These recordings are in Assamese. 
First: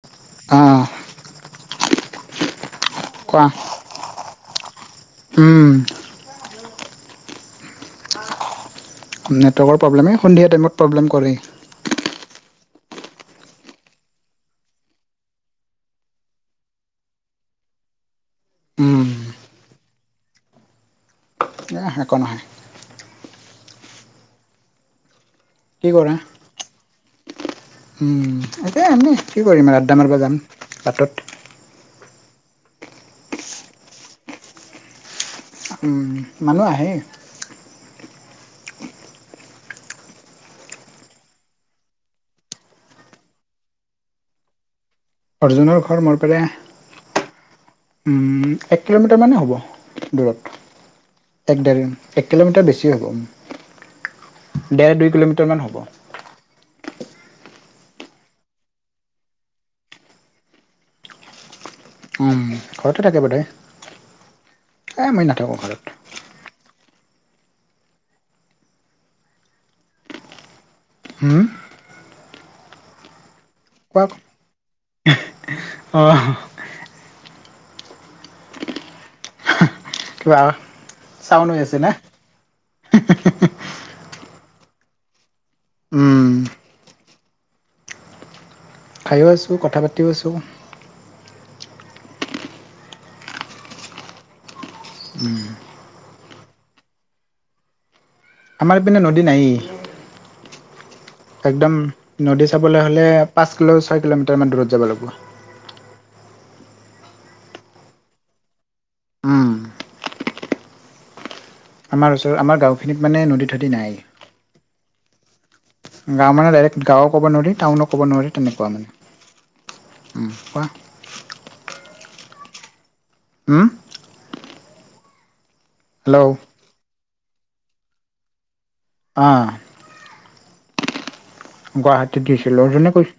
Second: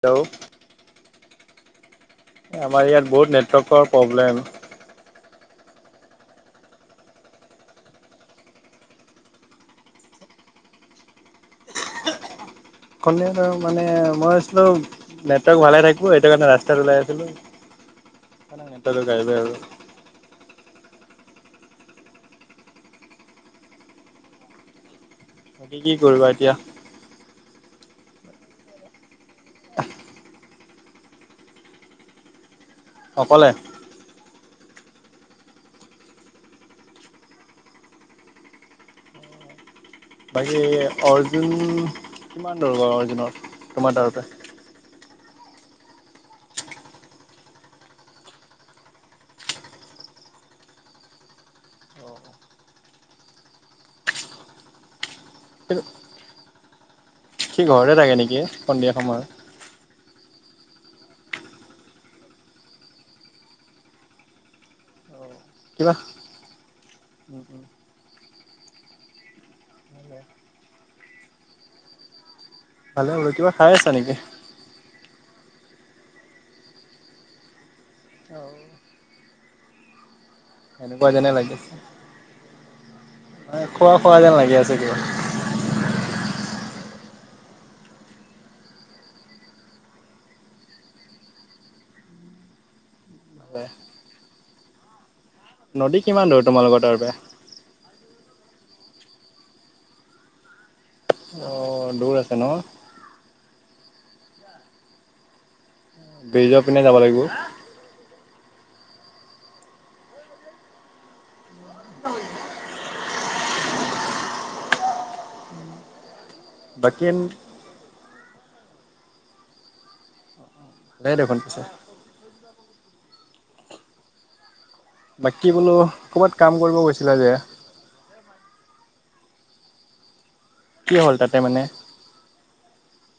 হেল্ল'? আহ আমাৰ ইয়াত বহুত কোৱা নেটৱৰ্কৰ প্ৰব্লেম। উম। নেটৱৰ্কৰ প্ৰব্লেমে, এই সন্ধিয়া টাইমত প্ৰব্লেম কৰেই। ক'লে আৰু মানে মই [unintelligible] নেটৱৰ্ক ভালে থাকিব এইেটো কাৰণে ৰাস্তাত ওলাই আছিলো [unintelligible] নেটৱৰ্ক উম গায়েৱে হৈ গ'ল। নেহ একো নহয়। তাকে কি কৰিবা এতিয়া? উম' এতিয়া এনেই, কি কৰিম আ আদ্দা মাৰিব যাম বাটত। অকলে। উম' মানুহ আহেই। বাকী অৰ্জুন কিমান ধৰো বাৰু অৰ্জুনৰ তোমাৰ তাৰতে? অৰ্জুনৰ ঘৰ মোৰ ফালে। উম' এক কিলোমিটাৰমানেই হ'ব দূৰত। এক দেৰ এক কিলোমিটাৰ বেছি হ'ব। ডেৰ দুই কিলোমিটাৰমান হ'ব। সিঁ ঘৰতে থাকে নেকি সন্ধিয়া সময়ত? উম' ঘৰতে থাকে বা তাই, এই মই নাথাকোঁ ঘৰত। অহ'। উম' উম'। হুওম? ভালে হব, কিবা খাই আছা নেকি? অঁহ'। অঁ'। কিবা চাউন হৈ আছেনে? এ খোৱা খোৱা যেন লাগি আছে কিবা? উম, খায়ো আছো কথা পাতিও আছোঁ। নদী কিমান দূৰ তোমালোকৰ তাৰ পৰা? আমাৰ এপিনে নদী নায়েই, একদম অ দূৰ আছে ন নদী চাবলৈ হ- লে পাঁচ কিলো ছয় কিলোমিটাৰমান দূৰত যাব লাগিব। ব্ৰিজৰ পিনে যাব লাগিব। উম আমাৰ ওচৰ আমাৰ গাঁখিনিত মানে নদী ঠদী নাই। গাঁও মানে ডাইৰেক্ট বাকী গাঁৱও ক'ব নোৱাৰি- টাউনো ক'ব নোৱাৰি তেনেকুৱা মানে। উম' কোৱা? লে দেখোন পিছে। উওম? বাকী বোলো হেল্ল' ক'বাত কাম কৰিব গৈছিলা যে- অঁহ' কি হ'ল তাতে মানে? গুৱাহাটীত দিছিলো জোনে কৈছ-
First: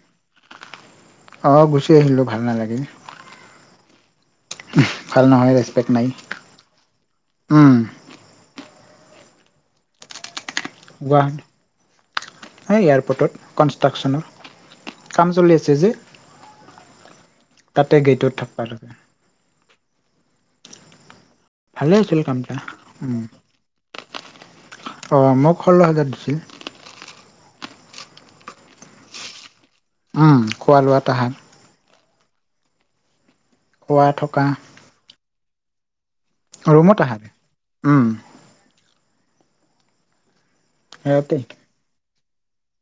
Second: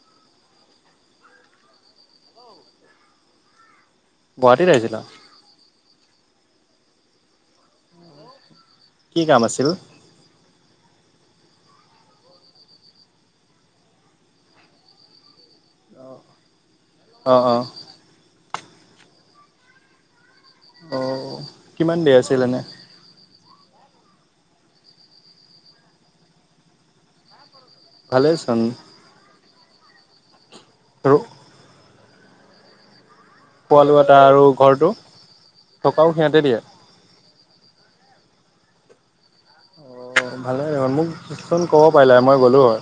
অ গুচি আহিলোঁ, ভাল নালাগিল। গুৱাহাটীত আহিছিলা ভাল নহয় ৰেচপেক্ট নাই, উম'। কি কাম আছিল? গুৱাহাটী এই এয়াৰপৰ্টত কনষ্ট্ৰাকশ্যনৰ। কাম চলি আছে যে। অঁ অঁ। তাতে গেইটোত থাকিবা লাগে। অও'। ভালে হৈছিল কামটা, উম' অ মোক ষোল্ল হাজাৰ দিছিল। [unintelligible] ভালেই চোন। উম খোৱা লোৱা আৰু তাহাত খোৱা লোৱা তাৰ আৰু ঘৰটো, থকাও সিহঁতে দিয়ে। ৰোমত আহা, উম। অ', ভালেই দেখোন। মোক সিহঁতেই চোন ক'ব পাৰিলা হয় মই গ'লোঁ হয়।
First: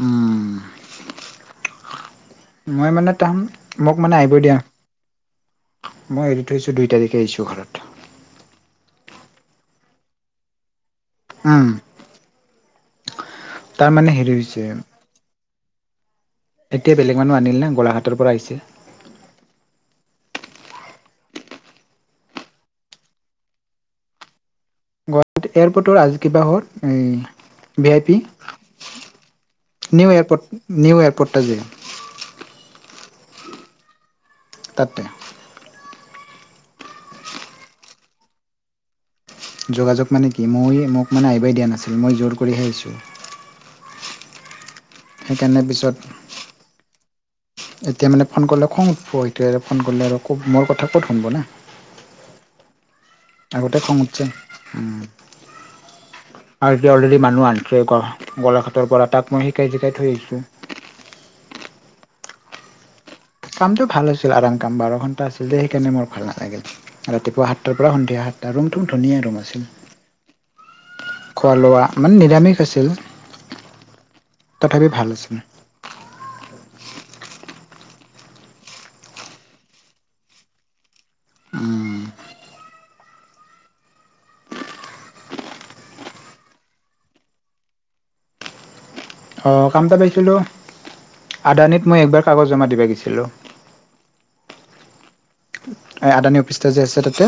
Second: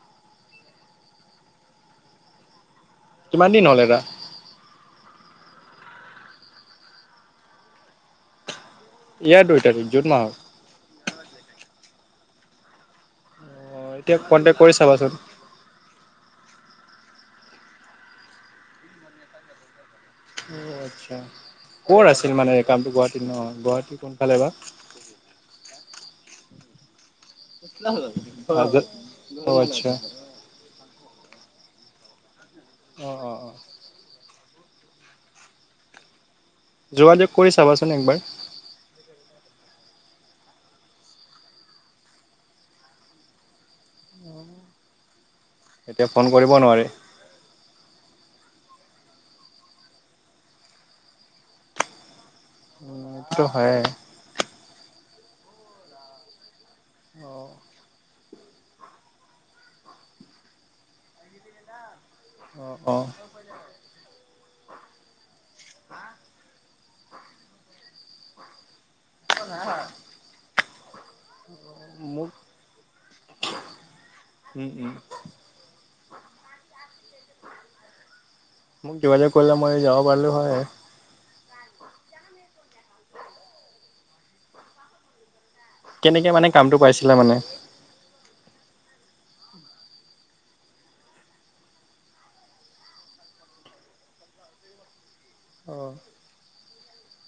উম। মই মানে তাম কিমান দিন হ'ল মোক এটা মানে আই ব দিয়া মই এৰি থৈছোঁ দুই তাৰিখে আহিছোঁ ঘৰত। ইয়াৰ দুই তাৰিখ জুন মাহৰ? উম। তাৰ অ', মানে এতিয়া হেৰি হৈছে কণ্টেক্ট কৰি চাবাচোন। এতিয়া বেলেগ মানুহ আনিল নে গলাঘাটৰ পৰা আহিছে। অ', আচ্ছা ক'ৰ আছিল মানে এই কামটো গুৱাহাটীত ন? গুৱাহাটীত কোনফালে বা গুৱাহাটী এয়াৰপৰ্টৰ আজি কিবা হ'ল এই ভি আই পি [unintelligible] অ', আচ্ছা। নিউ এয়াৰপৰ্ট নিউ এয়াৰপৰ্টটা যে। অ', অ',। তাতে। যোগাযোগ কৰি চাবাচোন একবাৰ। যোগাযোগ মানে কি, মই মোক মানে আহিবাই দিয়া নাছিল মই জোৰ কৰিহে আহিছোঁ। [unintelligible] সেইকাৰণে পিছত এতিয়া ফোন কৰিব নোৱাৰে এতিয়া মানে ফোন কৰিলে খং উঠব। এতিয়া ফোন কৰিলে আৰু ক' মোৰ কথা ক'ত শুনব না। অ',। আগতে খং উঠছে। অ' আৰু এতিয়া অলৰেডি মানুহ আন অঁ [unintelligible] গোলাঘাটৰ পৰা তাক মই শিকাই জিকাই থৈ আহিছোঁ। অ', অ কামটো ভাল আছিল। আৰাম কাম, বাৰ ঘণ্টা আছিল যে সেইকাৰণে মোৰ ভাল নালাগিল ৰাতিপুৱা সাতটাৰ পৰা সন্ধিয়া সাত ৰোম থুম ধুনীয়া ৰোম আছিল। খোৱা লোৱা মানে মোক নিৰামিষ আছিল উম, উম, তথাপি ভাল আছিল। মোক কিবা যে ক'লা মই যাব পাৰলো হয়। কেনেকে মানে কামটো পাইছিলা মানে? অ', কামটা পাইছিলোঁ আদানীত মই একবাৰ কাগজ জমা দিব গৈছিলোঁ। [inaudible] এ আদানী অফিচটো যে আছে তাতে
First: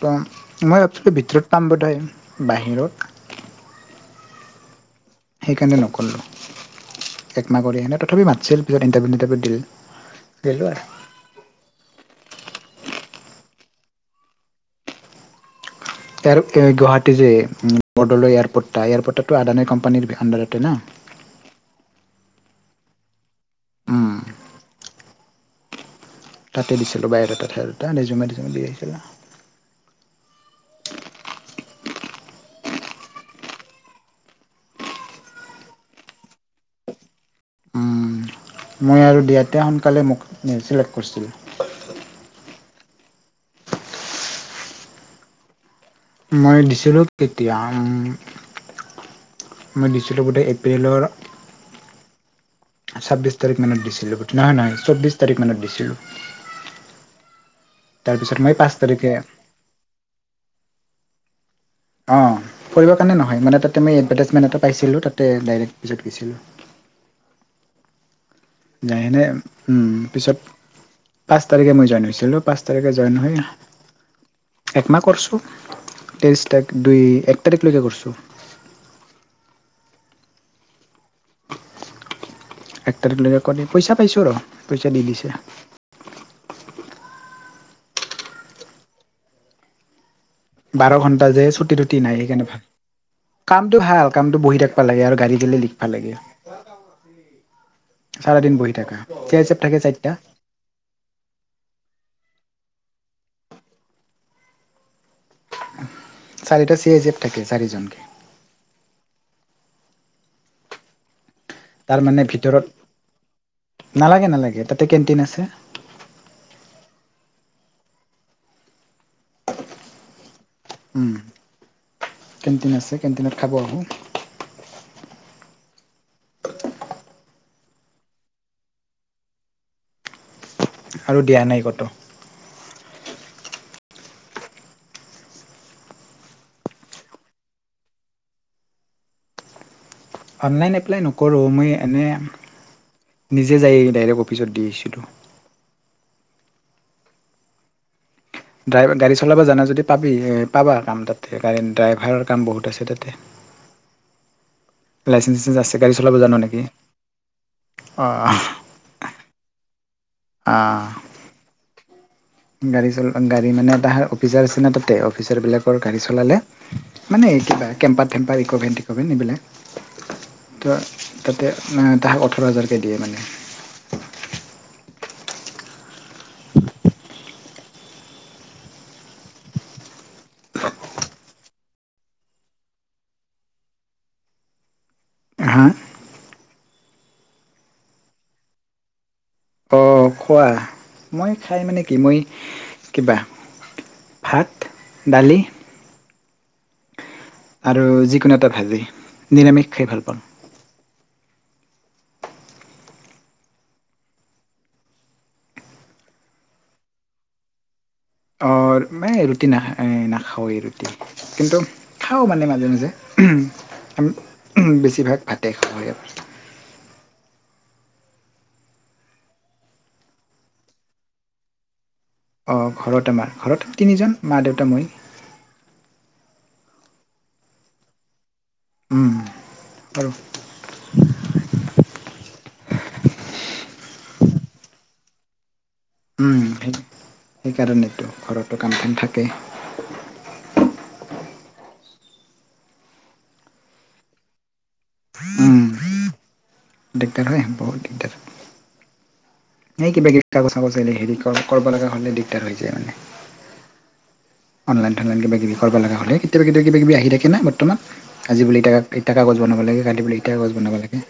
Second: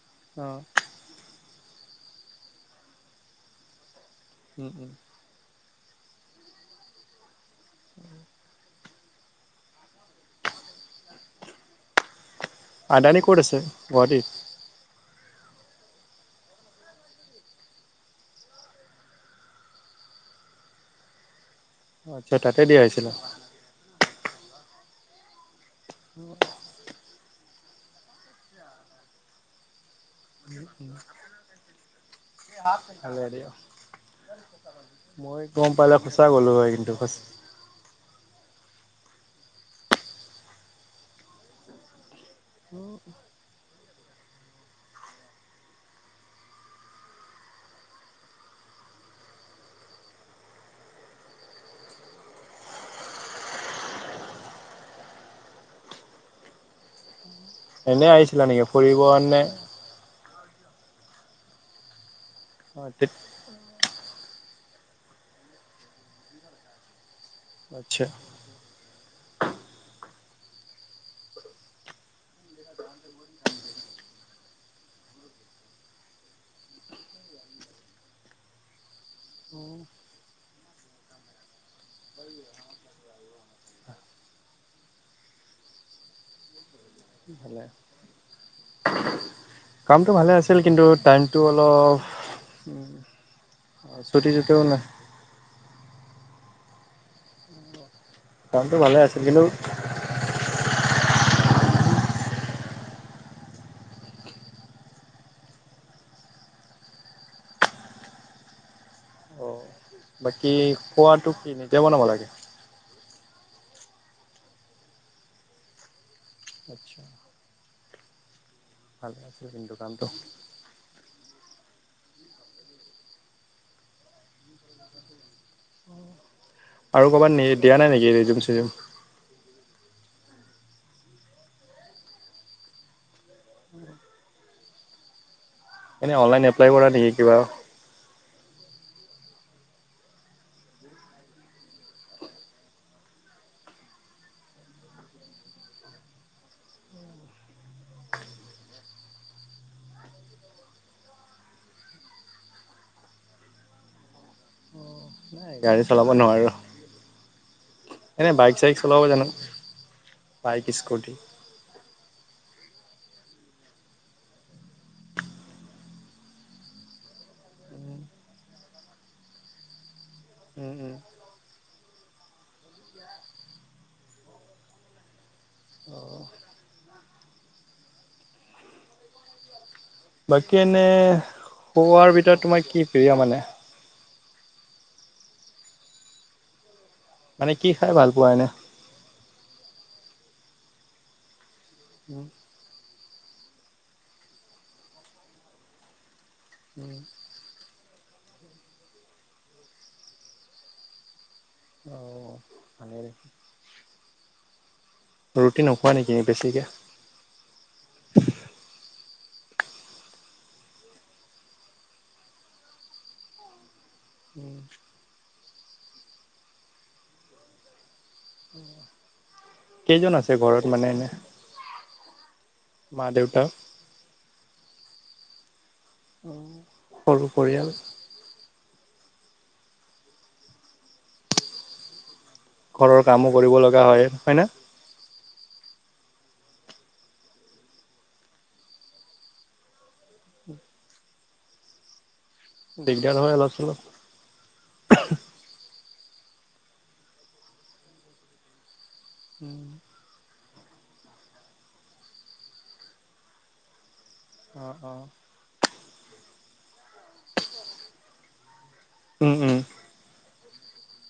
ত অঁ মই এই ভিতৰত পাম বোধ হয় বাহিৰত উ উ সেইকাৰণে নক'লোঁ। একমাহ কৰি সেনেই তথাপি মাতছিল পিছত ইণ্টাৰভিউ তিণ্টাৰভিউ দিলিলোঁ আৰু। আদানী ক'ত আছে গুৱাহাটীত? এয়াৰ এ গুৱাহাটী যে বৰদলৈ এয়াৰপৰ্টটা এয়াৰপৰ্টটো আদানী কোম্পানীৰ আণ্ডাৰতে না। আচ্ছা তাতে দি আহিছিলা উম। [unintelligible] দি দিছিলোঁ বায়ডাটা চায়ডাটা ৰিজুম [unintelligible] দি আহিচো। [unintelligible] হ'ব দিয়া। মই গম পালে সঁচা গ'লোঁ হয় কিন্তু সঁ উম, মই আৰু দিয়াতে সোনকালে মোক চিলেক্ট কৰিছিল। উম। মই দিছিলোঁ কেতিয়া? মই দিছিলোঁ বোধেই এপ্ৰিলৰ ছাব্বিছ তাৰিখ মানত দিছিলোঁ, নহয় চৌব্বিছ তাৰিখ মানত দিছিলোঁ। এনে তাৰপিছত আহিছিলা মই নেকি পাঁচ ফুৰিব তাৰিখে কাৰণে অঁ, ফৰিব কাৰণে নহয় মানে তাতে মই এডভাৰ্টাইজমেণ্ট এটা পাইছিলোঁ তাতে ডাইৰেক্ট অফিছত গৈছিলোঁ। আচ্ছা। নাই এনেই আন পিছত পাঁচ তাৰিখে মই জইন হৈছিলোঁ, পাঁচ তাৰিখে জইন হয় একমাহ কৰিছোঁ, তেইছ তাৰিখ দুই এক তাৰিখলৈকে কৰিছোঁ। উম। এক তাৰিখলৈকে কৰি পইচা পাইছো ৰ পইচা দি দিছে। মোৰ ভালেই। কামটো ভালে আছিল, কিন্তু বাৰ ঘণ্টা টাইমটো যে ছুটি টুটি অলপ নাই সেইকাৰণে ভাল কামটো ভাল ছুটি কামটো বহি চুটিও থাকা নাই লাগে আৰু গাড়ী গিলি ভাল লাগে চাৰে দিন বহি কামটো থাকা, ভালে আছিল চ কিন্তু চেপ থাকে চাৰিটা। চাৰিটা চি আই চিফ থাকে চাৰিজনকে। অ। বাকী খোৱাতটো ফ্ৰি নে তাৰমানে ভিতৰত নালাগে নালাগে তাতে কেণ্টিন আছে। আচ্ছা। ভাল পাইছিলোঁ কিন্তু কামটো। উম কেণ্টিন আছে কেণ্টিনত খাব আহোঁ। আৰু ক'ৰবাত নি দিয়া নাই নে ৰিজিম চিজুউম। আৰু দিয়া নাই ক'তো। এনেই অনলাইন এপ্লাই কৰা নেকি কিবা, অনলাইন এপ্লাই নকৰোঁ মই এনে নিজে যাই ডাইৰেক্ট অফিচত দি আহিছিলোঁ। ড্ৰাইভ গাড়ী চলাব জানা যদি পাবি পাবা কাম তাতে গাড়ী ড্ৰাইভাৰৰ কাম বহুত আছে তাতে? লাইচেঞ্চ নাই চাইচেঞ্চ আছে গাড়ী চলাব জান নোৱাৰো, নেকি অঁ এনেই অঁ, গাড়ী চল মানে এটা অফিচাৰ নিচিনা তাতে গাড়ী চলালে মানে কিবা কেম্পাৰেম্পাৰ ইভেন ভেন এইবিলাক ত উম উম তাতে মানে তাহাক ওঠৰ হাজাৰকৈ দিয়ে মানে। অ। বাকী এনেই খোৱাৰ ভিতৰত তোমাৰ কি প্ৰিয় মানে? হা মানে কি খাই ভাল পোৱা এনে? অ খোৱা মানে কি মই উম কিবা ভাত দালি, উম, আৰু যিকোনো এটা ভাজি নিৰামিষ খাই ভাল পাও। অ' ভালে। ৰুটি নোখোৱা নেকি বেছিকৈ। অ' মই ৰুটি নাই নাখাওঁ এই ৰৰুটি। কিন্তু খাওঁ মানে মাজে, মাজে। বেছিভাগ ভাতে খাও। কেইজন আছে ঘৰত মানে এনে। মা ঘৰত দেউতা ঘৰত তিনিজন মা, দেউত, মই। সৰু পৰিয়াল। উম, আৰু ঘৰৰ কামো কৰিব লগা হয়, হয় নে। উম, সেইকাৰণেতো ঘৰতো কাম বন থাকেই। উম, দিগদাৰ হয় অলপ চলপ। উম, দিগদাৰ হয় বহুত দিগদাৰ। উম, এই কিবা কিবা কাগজ-চাগজ হেৰি কৰিব লগা হ'লে দিগদাৰ হৈ যায় মানে। অনলাইন অ', থনলাইন কিব কিবি কৰিব লগা হ'লে কেতিয়াবা, কেতিয়াবা কিবাকিবি আহি থাকে। ঠিক নাই বৰ্তমান আজি বুলি ইটা, ইটা উম, কাগজ উম, বনাব লাগে কালি ব বুলি ইতিটা কাগজ বনাব লাগে।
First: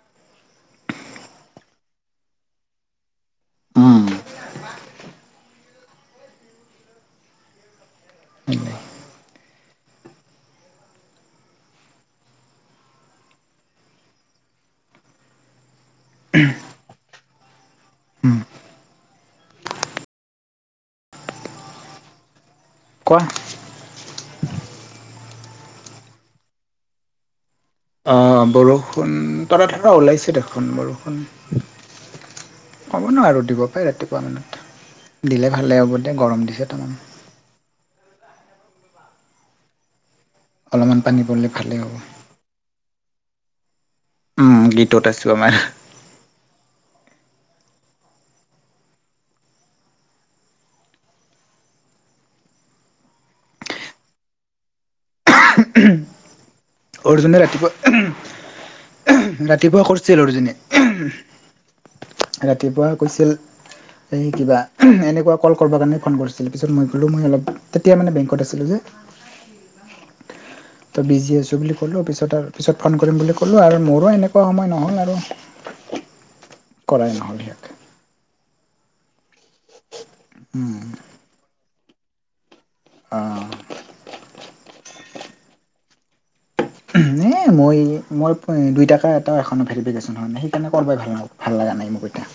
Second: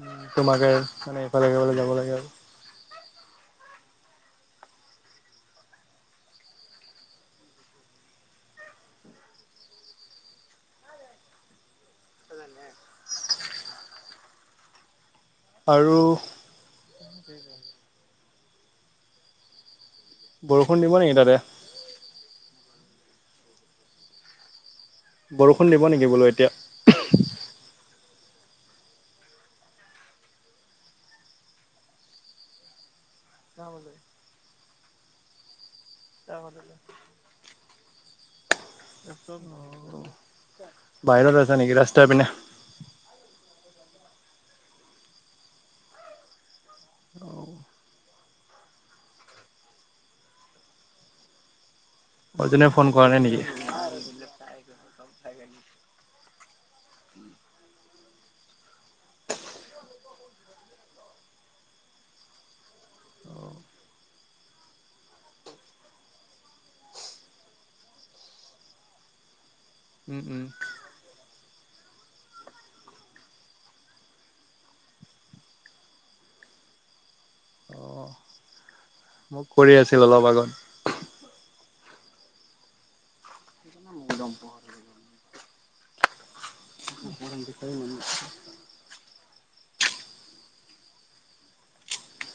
উম, তোমাকে মানে ইফালে সফালে যাব লাগে আৰু। উম, সানে [unintelligible] আৰু বৰষুণ দিব নেকি তাতে? কোৱা? বৰষুণ দিব নেকি বোলো এতিয়া? অ' বৰষুণ তৰা তৰা ওলাইছে দেখোন বৰষুণ। হ'ব ন আৰু দিব পাৰে ৰাতিপুৱা মানত দিলে ভালেই হ'ব দিয়া গৰম দিছে তামান। অলপমান পানী বাহিৰত পৰিলে আছা ভালেই নেকি হ'ব ৰাস্তাই পিনে। উম, গেটত আছো আমাৰ। অ', অৰ্জুনে ফোন কৰা নাই নেকি? ন আৰুাই গ থ গ ন [unintelligible] অৰ্জুনে ৰাতিপুৱা, ৰাতিপুৱা কৰিছিল অৰ্জুনে। [unintelligible] ৰাতিপুৱা কৈছিল। এই কিবা এনেকুৱা কল কৰিবৰ কাৰণে ফোন কৰিছিল। পিছত মই গ'লো মই অলপ তেতিয়া মানে বেংকত আছিলো যে। উম, উম। ত' বিজি আছো। বুলি ক'লো পিছত আৰু পিছত ফোন কৰিম বুলি ক'লো, আৰু মোৰো এনেকুৱা সময় নহ'ল আৰু। কৰাই নহ'ল। অ', মোক কৰি আছিল অলপ আগত। উম, অ', [unintelligible] উহ এ মই মোৰ এ দুইটাকাৰ এটা এখনৰ ভেৰিফিকেশ্যন হয় নাই সেইকাৰণে কৰবাই ভাল ন। ভাল লাগা নাই হ'ব দিয়া।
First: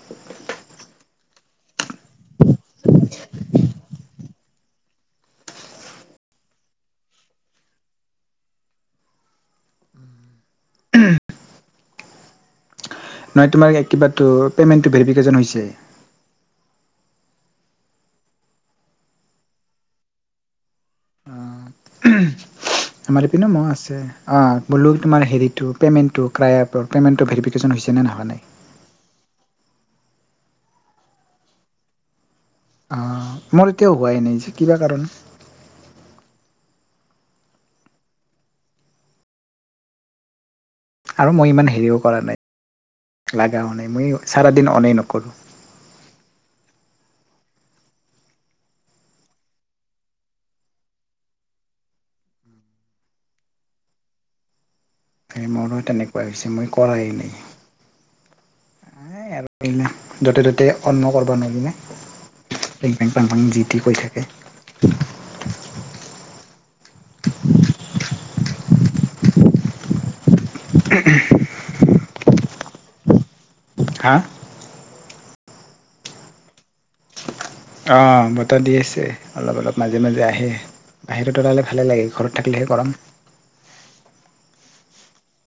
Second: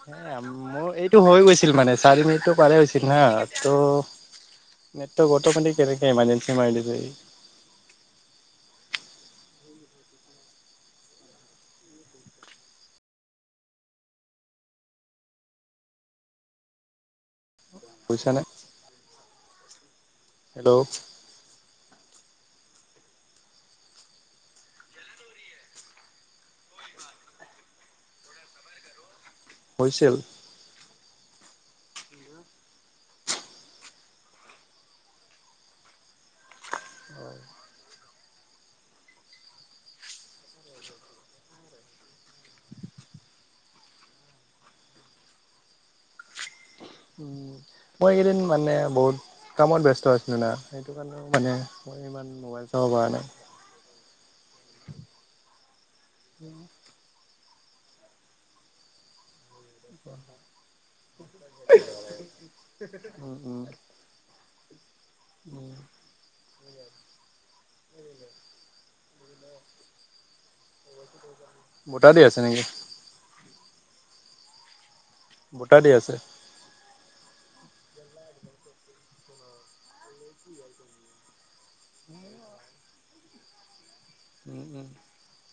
[unintelligible] অ' এইটো হৈ গৈছিল মানে চাৰি মিনিটটো পাৰে হৈছিল না ত [unintelligible] গটৰ পানি কেনেকে এমাৰজেঞ্চি মাৰি দিবি। নহয় তোমাৰ এ কিবাটো পে'মেণ্টটো ভেৰিফিকেশ্যন হৈছে। পইচা নাই। হেল্ল'? আমাৰ পিনে মোৰ আছে, অ বোলো তোমাৰ হেৰিটো পেমেণ্টটো ক্ৰায়া এপৰ পে'মেণ্টটো ভেৰিফি কেশ্বন হৈছে নে নাই হোৱা নাই? হৈছে। অ, মোৰ এতিয়াও হোৱাই নাই যে কিবা কাৰণ হয়। আৰু মই ইমান হেৰিও কৰা নাই, লাগাও নাই মই চাৰা দিন অনেই নকৰোঁ। উম। মই এইকেইদিন মানে বহুত কামত ব্যস্ত আছিলো না সেইটো কাৰণেও মানে মই ইমা ওম মোবাইল চাব পৰা নাই। সেই মোৰো তেনেকুৱা হৈছে মই কৰাই নাই। এই আৰু [unintelligible] য'তে ত'তে অন্ন কৰিব নোৱাৰিনে, উম, পেং-পেং-পাং-পাং যি টি কৈ থাকে। উম, [unintelligible] বতাহ দি আছে নেকি? হা? বতাহ দি আছে? অঁ, বতাহ দি আছে। অলপ অলপ মাজে মাজে আহে, বাহিৰত থকা হলে ভালে লাগে ঘৰত থাকিলেহে গৰম। উম-উম।